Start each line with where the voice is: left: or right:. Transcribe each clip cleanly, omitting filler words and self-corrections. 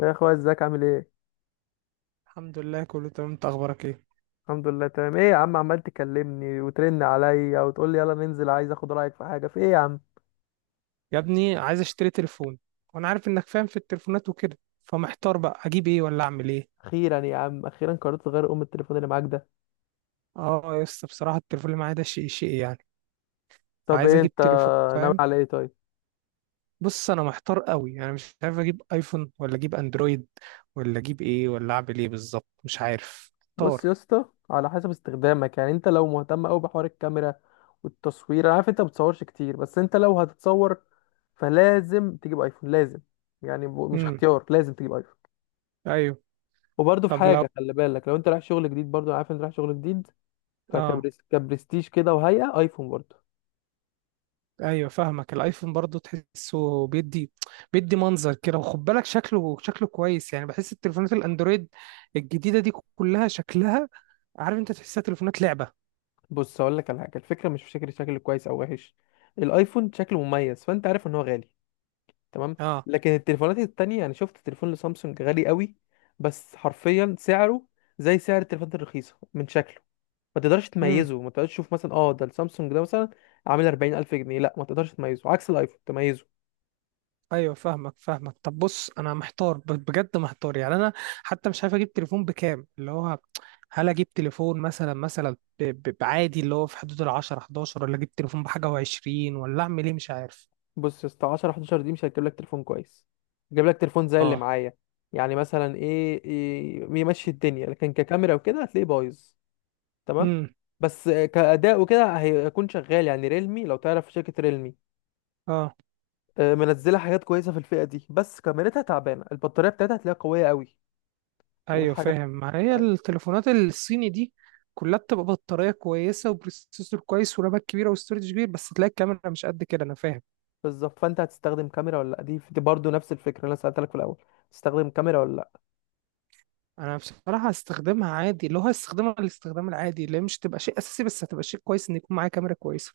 left: يا اخويا، ازيك؟ عامل ايه؟
right: الحمد لله كله تمام، انت اخبارك ايه؟
left: الحمد لله تمام. ايه يا عم، عمال تكلمني وترن عليا وتقول لي يلا ننزل. عايز اخد رايك في حاجه؟ في ايه يا عم؟
right: يا ابني عايز اشتري تليفون، وانا عارف انك فاهم في التليفونات وكده، فمحتار بقى اجيب ايه ولا اعمل ايه.
left: اخيرا يا عم، اخيرا قررت تغير ام التليفون اللي معاك ده.
right: اه يا اسطى، بصراحه التليفون اللي معايا ده شيء يعني.
left: طب
right: فعايز
left: ايه
right: اجيب
left: انت
right: تليفون،
left: ناوي
right: فاهم.
left: على ايه طيب؟
right: بص انا محتار قوي، انا مش عارف اجيب ايفون ولا اجيب اندرويد ولا اجيب ايه ولا اعمل ايه بالظبط، مش عارف،
left: بص
right: محتار.
left: يا اسطى، على حسب استخدامك. يعني انت لو مهتم قوي بحوار الكاميرا والتصوير، انا عارف انت ما بتصورش كتير، بس انت لو هتتصور فلازم تجيب ايفون، لازم. يعني مش
right: امم
left: اختيار، لازم تجيب ايفون.
right: ايوه.
left: وبرضه في
right: طب لو،
left: حاجه، خلي بالك، لو انت رايح شغل جديد، برضه انا عارف انت رايح شغل جديد،
right: اه
left: فكبرس كبرستيج كده وهيئة ايفون برضه.
right: ايوه فاهمك. الايفون برضو تحسه بيدي منظر كده، وخد بالك، شكله كويس يعني. بحس التليفونات الاندرويد الجديده دي كلها شكلها، عارف انت، تحسها تليفونات لعبه.
left: بص هقول لك على حاجة، الفكرة مش في شكل كويس او وحش، الايفون شكله مميز. فانت عارف ان هو غالي، تمام؟
right: اه.
left: لكن التليفونات التانية، انا شفت تليفون لسامسونج غالي قوي، بس حرفيا سعره زي سعر التليفونات الرخيصة. من شكله ما تقدرش
right: امم.
left: تميزه، ما تقدرش تشوف مثلا اه ده السامسونج ده، مثلا عامل 40,000 جنيه، لا ما تقدرش تميزه. عكس الايفون تميزه.
right: ايوه فاهمك طب بص انا محتار، بجد محتار يعني انا، حتى مش عارف اجيب تليفون بكام اللي هو. هل اجيب تليفون مثلا بعادي اللي هو في حدود ال 10 11، ولا اجيب تليفون بحاجه و20، ولا اعمل ايه؟ مش عارف.
left: بص يا اسطى، 10 11 دي مش هتجيب لك تليفون كويس، هتجيب لك تليفون زي اللي
right: اه.
left: معايا. يعني مثلا إيه، يمشي الدنيا، لكن ككاميرا وكده هتلاقيه بايظ، تمام؟
right: امم.
left: بس آه، كأداء وكده هيكون شغال. يعني ريلمي، لو تعرف شركة ريلمي،
right: اه
left: آه، منزلة حاجات كويسة في الفئة دي، بس كاميرتها تعبانة. البطارية بتاعتها هتلاقيها قوية قوي
right: ايوه
left: والحاجات،
right: فاهم. ما هي
left: فاهم؟
right: التليفونات الصيني دي كلها بتبقى بطاريه كويسه وبروسيسور كويس ورامات كبيره وستورج كبير، بس تلاقي الكاميرا مش قد كده، انا فاهم.
left: بالظبط. فانت هتستخدم كاميرا ولا لأ؟ دي برضه نفس الفكرة اللي انا سألتلك في الأول، تستخدم كاميرا ولا لأ؟
right: انا بصراحه هستخدمها عادي، اللي هو هستخدمها الاستخدام العادي، اللي هي مش تبقى شيء اساسي بس هتبقى شيء كويس ان يكون معايا كاميرا كويسه.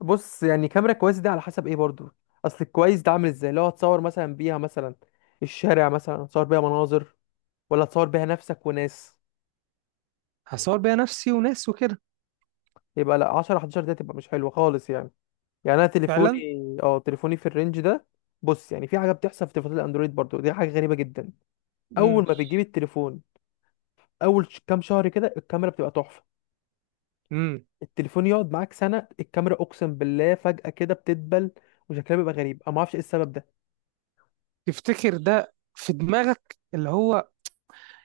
left: بص، يعني كاميرا كويس دي على حسب ايه برضو. اصل الكويس ده عامل ازاي؟ لو هتصور مثلا بيها مثلا الشارع، مثلا هتصور بيها مناظر، ولا هتصور بيها نفسك وناس؟
right: هصور بيها نفسي وناس وكده.
left: يبقى لا، 10 11 ده تبقى مش حلوه خالص. يعني يعني انا تليفوني،
right: فعلا.
left: اه تليفوني في الرينج ده. بص، يعني في حاجه بتحصل في تليفونات الاندرويد برضو، دي حاجه غريبه جدا.
right: امم
left: اول ما بتجيب التليفون، اول كام شهر كده الكاميرا بتبقى تحفه.
right: امم
left: التليفون يقعد معاك سنه، الكاميرا اقسم بالله فجاه كده بتدبل، وشكلها بيبقى غريب. انا ما اعرفش ايه السبب ده.
right: تفتكر ده في دماغك اللي هو،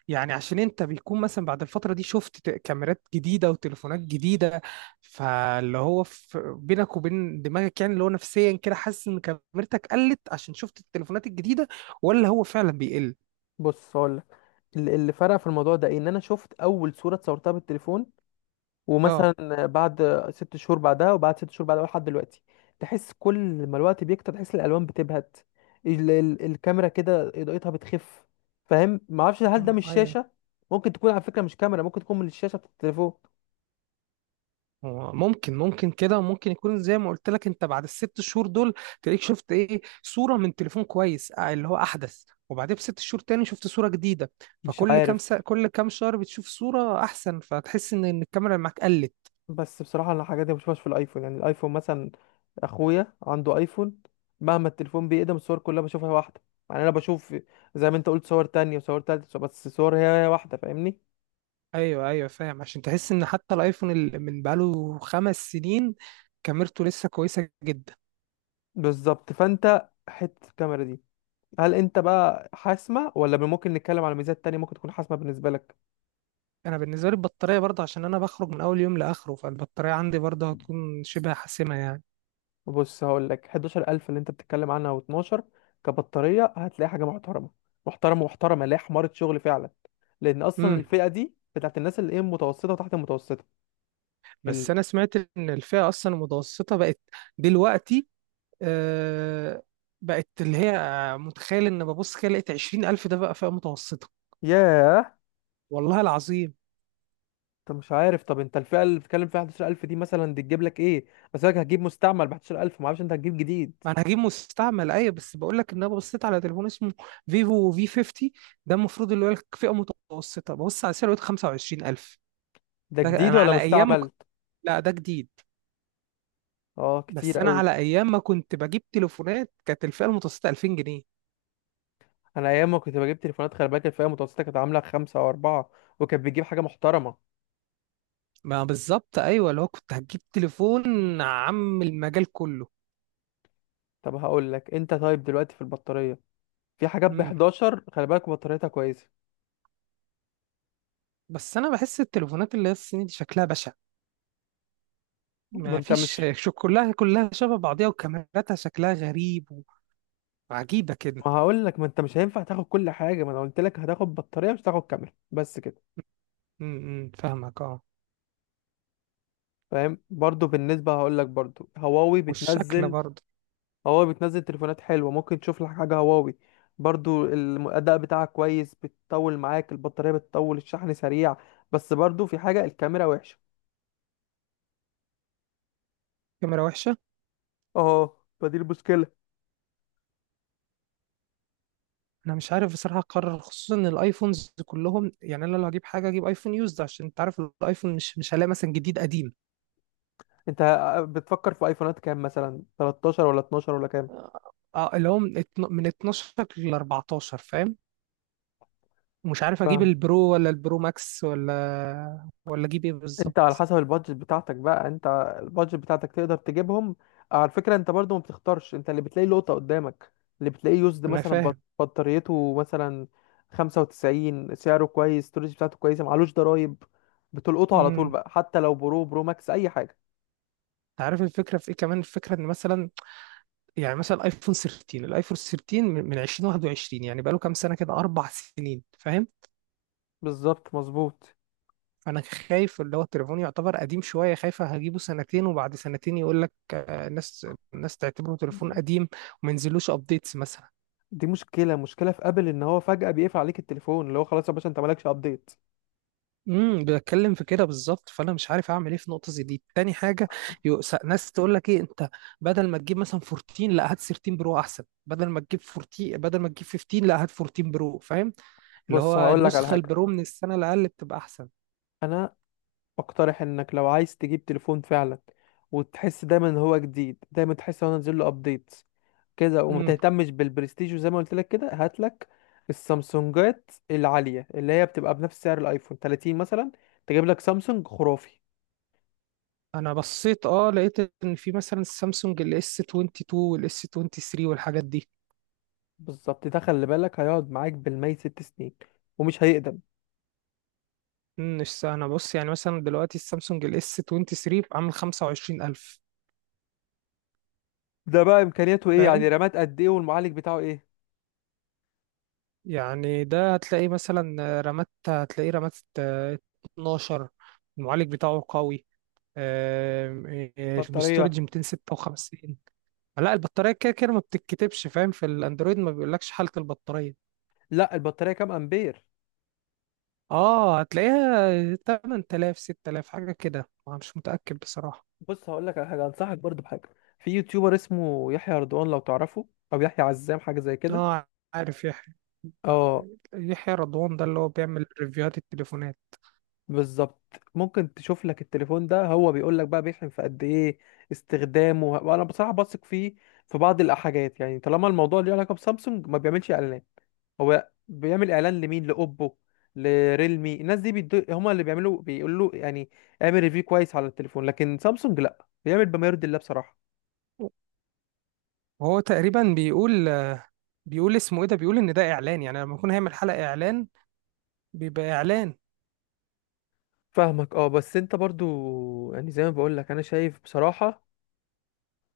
right: يعني عشان انت بيكون مثلا بعد الفترة دي شفت كاميرات جديدة وتليفونات جديدة، فاللي هو بينك وبين دماغك، يعني اللي هو نفسيا كده حاسس ان كاميرتك قلت عشان شفت التليفونات الجديدة، ولا هو فعلا بيقل؟
left: بص هقول لك، اللي فرق في الموضوع ده إيه؟ ان انا شفت اول صوره اتصورتها بالتليفون،
right: اه.
left: ومثلا بعد 6 شهور بعدها، وبعد 6 شهور بعدها لحد دلوقتي، تحس كل ما الوقت بيكتر تحس الالوان بتبهت. ال الكاميرا كده اضاءتها بتخف، فاهم؟ ما اعرفش هل ده
right: اه،
left: مش
right: ايوه.
left: شاشه؟ ممكن تكون على فكره مش كاميرا، ممكن تكون من الشاشه بتاعت التليفون،
right: هو ممكن كده، ممكن يكون زي ما قلت لك انت بعد الست شهور دول، تلاقيك شفت ايه صورة من تليفون كويس، اه، اللي هو احدث، وبعدين بست شهور تاني شفت صورة جديدة،
left: مش
right: فكل كام
left: عارف.
right: سا... كل كام شهر بتشوف صورة احسن، فتحس ان الكاميرا اللي معاك قلت.
left: بس بصراحة أنا الحاجات دي ما بشوفهاش في الأيفون. يعني الأيفون مثلا أخويا عنده أيفون، مهما التليفون بيقدم الصور كلها بشوفها واحدة. يعني أنا بشوف زي ما أنت قلت صور تانية وصور تالتة، بس الصور هي هي واحدة، فاهمني؟
right: ايوه، ايوه، فاهم، عشان تحس ان حتى الايفون اللي من بقاله خمس سنين كاميرته لسه كويسه جدا.
left: بالظبط. فأنت حتة الكاميرا دي، هل أنت بقى حاسمة ولا ممكن نتكلم على ميزات تانية ممكن تكون حاسمة بالنسبة لك؟
right: انا بالنسبه لي البطاريه برضه، عشان انا بخرج من اول يوم لاخره، فالبطاريه عندي برضه هتكون شبه حاسمه يعني.
left: بص هقول لك، 11,000 اللي أنت بتتكلم عنها و12، كبطارية هتلاقي حاجة محترمة، محترمة محترمة، اللي هي حمارة شغل فعلا، لأن أصلا
right: امم
left: الفئة دي بتاعت الناس اللي إيه، متوسطة وتحت المتوسطة. ال...
right: بس انا سمعت ان الفئه اصلا المتوسطه بقت دلوقتي، آه بقت اللي هي، متخيل ان ببص كده لقيت 20000 ده بقى فئه متوسطه.
left: ياه!
right: والله العظيم.
left: انت مش عارف. طب انت الفئه اللي بتتكلم فيها 11,000 دي، مثلا دي تجيب لك ايه؟ بس لك هتجيب مستعمل ب 11,000، ما اعرفش انت هتجيب جديد.
right: ما انا هجيب مستعمل، ايوه، بس بقول لك ان انا بصيت على تليفون اسمه فيفو في 50، ده المفروض اللي هو فئه متوسطه، ببص على سعره لقيت 25000.
left: ده
right: ده
left: جديد
right: انا
left: ولا
right: على ايام ما
left: مستعمل؟
right: كنت، لا ده جديد.
left: اه كتير
right: بس انا
left: قوي.
right: على ايام ما كنت بجيب تليفونات كانت الفئه المتوسطه 2000 جنيه.
left: انا ايام ما كنت بجيب تليفونات، خلي بالك الفئه المتوسطه كانت عامله خمسة او اربعة، وكانت بتجيب حاجه محترمه.
right: ما بالظبط ايوه، اللي هو كنت هتجيب تليفون عم المجال كله.
left: طب هقول لك انت، طيب دلوقتي في البطاريه، في حاجات ب
right: امم
left: 11 خلي بالك بطاريتها كويسه.
right: بس انا بحس التليفونات اللي هي الصيني دي شكلها بشع،
left: ما
right: ما
left: انت
right: فيش
left: مش
right: شو، كلها شبه بعضيها وكاميراتها شكلها غريب وعجيبه كده.
left: ما هقول لك، ما انت مش هينفع تاخد كل حاجه. ما انا قلت لك هتاخد بطاريه، مش هتاخد كاميرا، بس كده،
right: فاهمك اه.
left: فاهم؟ برضو بالنسبة هقول لك، برضو هواوي
right: والشكل
left: بتنزل،
right: برضه.
left: هواوي بتنزل تليفونات حلوة، ممكن تشوف لك حاجة هواوي. برضو الأداء بتاعها كويس، بتطول معاك البطارية، بتطول، الشحن سريع، بس برضو في حاجة الكاميرا وحشة،
right: كاميرا وحشة.
left: اه فدي المشكلة.
right: أنا مش عارف بصراحة أقرر، خصوصا إن الأيفونز كلهم، يعني أنا لو هجيب حاجة أجيب أيفون يوزد، عشان أنت عارف الأيفون مش هلاقي مثلا جديد قديم.
left: انت آه، بتفكر في ايفونات كام؟ مثلا 13 ولا 12 ولا كام؟
right: أه، اللي هو من 12 ل 14، فاهم. ومش عارف أجيب البرو ولا البرو ماكس ولا أجيب إيه
left: انت على
right: بالظبط.
left: حسب البادجت بتاعتك بقى. انت البادجت بتاعتك تقدر تجيبهم. على فكرة انت برضو ما بتختارش، انت اللي بتلاقي لقطة قدامك. اللي بتلاقيه يوزد
right: أنا
left: مثلا
right: فاهم.
left: بطاريته مثلا 95، سعره كويس، الستورج بتاعته كويسة، معلوش ضرايب، بتلقطه على طول
right: امم
left: بقى، حتى لو برو برو ماكس اي حاجة.
right: أنت عارف الفكرة في إيه كمان، الفكرة إن مثلا، يعني مثلا الأيفون 13، من 2021، يعني بقاله كام سنة كده، أربع سنين، فاهم.
left: بالظبط، مظبوط.
right: فانا خايف اللي هو التليفون يعتبر قديم شويه، خايف هجيبه سنتين وبعد سنتين يقول لك، الناس تعتبره تليفون قديم، وما ينزلوش ابديتس مثلا.
left: دي مشكلة، مشكلة في ابل، ان هو فجأة بيقفل عليك التليفون. اللي هو خلاص يا باشا انت مالكش ابديت.
right: بتكلم في كده بالظبط، فانا مش عارف اعمل ايه في نقطه زي دي. تاني حاجه، ناس تقول لك ايه، انت بدل ما تجيب مثلا 14 لا هات 13 برو احسن، بدل ما تجيب 14 بدل ما تجيب 15 لا هات 14 برو، فاهم. اللي
left: بص
right: هو
left: هقول لك على
right: النسخه
left: حاجة،
right: البرو من السنه الاقل بتبقى احسن.
left: انا بقترح انك لو عايز تجيب تليفون فعلا، وتحس دايما ان هو جديد، دايما تحس ان هو نازل له ابديتس كده، وما
right: امم.
left: تهتمش بالبرستيج، وزي ما قلت لك كده، هات لك السامسونجات العاليه اللي هي بتبقى بنفس سعر الايفون 30 مثلا، تجيب لك سامسونج خرافي.
right: انا بصيت، اه، لقيت ان في مثلا السامسونج الاس 22 والاس 23 والحاجات دي.
left: بالظبط، ده خلي بالك هيقعد معاك بالمية 6 سنين، ومش هيقدم.
right: مش س- انا بص، يعني مثلا دلوقتي السامسونج الاس 23 عامل 25000،
left: ده بقى امكانياته ايه؟ يعني
right: فاهم.
left: رامات قد ايه والمعالج بتاعه ايه؟
right: يعني ده هتلاقي مثلا رامات، هتلاقيه رامات آه، 12، المعالج بتاعه قوي، آم، آه،
left: بطاريه؟
right: الاستورج 256. لا البطارية كده كده ما بتتكتبش، فاهم، في الاندرويد ما بيقولكش حالة البطارية.
left: لا، البطاريه كام امبير؟
right: اه، هتلاقيها 8000 6000 حاجة كده، أنا مش متأكد بصراحة.
left: بص هقول لك على حاجه، انصحك برضو بحاجه، في يوتيوبر اسمه يحيى رضوان، لو تعرفه، او يحيى عزام، حاجه زي كده.
right: اه، عارف يحيى.
left: اه
right: يحيى رضوان ده اللي هو بيعمل ريفيوهات التليفونات.
left: بالظبط. ممكن تشوف لك التليفون ده، هو بيقول لك بقى بيحلم في قد ايه، استخدامه، وانا بصراحه بثق فيه في بعض الحاجات. يعني طالما الموضوع ليه علاقه بسامسونج، ما بيعملش اعلانات. هو بيعمل اعلان لمين؟ لاوبو، لريلمي، الناس دي هما اللي بيعملوا، بيقولوا يعني اعمل ريفيو كويس على التليفون، لكن سامسونج لا، بيعمل بما يرضي الله بصراحه.
right: وهو تقريبا بيقول، اسمه ايه ده، بيقول ان ده اعلان، يعني لما يكون هيعمل حلقة اعلان بيبقى اعلان.
left: فاهمك؟ اه بس انت برضو، يعني زي ما بقولك، انا شايف بصراحة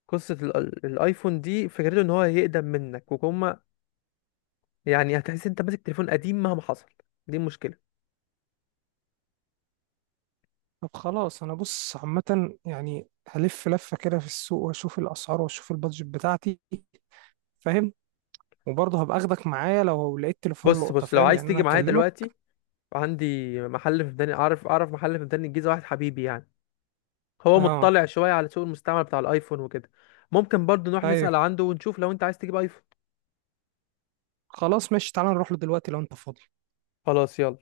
left: قصة الايفون دي، فكرته ان هو يقدم منك وكما. يعني هتحس انت ماسك تليفون قديم مهما حصل، دي المشكلة.
right: طب خلاص، انا بص عامة، يعني هلف لفة كده في السوق واشوف الاسعار واشوف البادجت بتاعتي، فاهم، وبرضه هبقى اخدك معايا لو لقيت تليفون
left: بص
right: لقطة،
left: بص لو
right: فاهم
left: عايز
right: يعني،
left: تيجي
right: انا
left: معايا
right: هكلمك.
left: دلوقتي، عندي محل في ميدان، اعرف محل في ميدان الجيزة، واحد حبيبي يعني، هو
right: اه
left: مطلع شوية على سوق المستعمل بتاع الايفون وكده، ممكن برضو نروح
right: ايوه،
left: نسأل عنده ونشوف، لو انت عايز تجيب ايفون.
right: خلاص ماشي، تعالى نروح له دلوقتي لو انت فاضي.
left: خلاص يلا.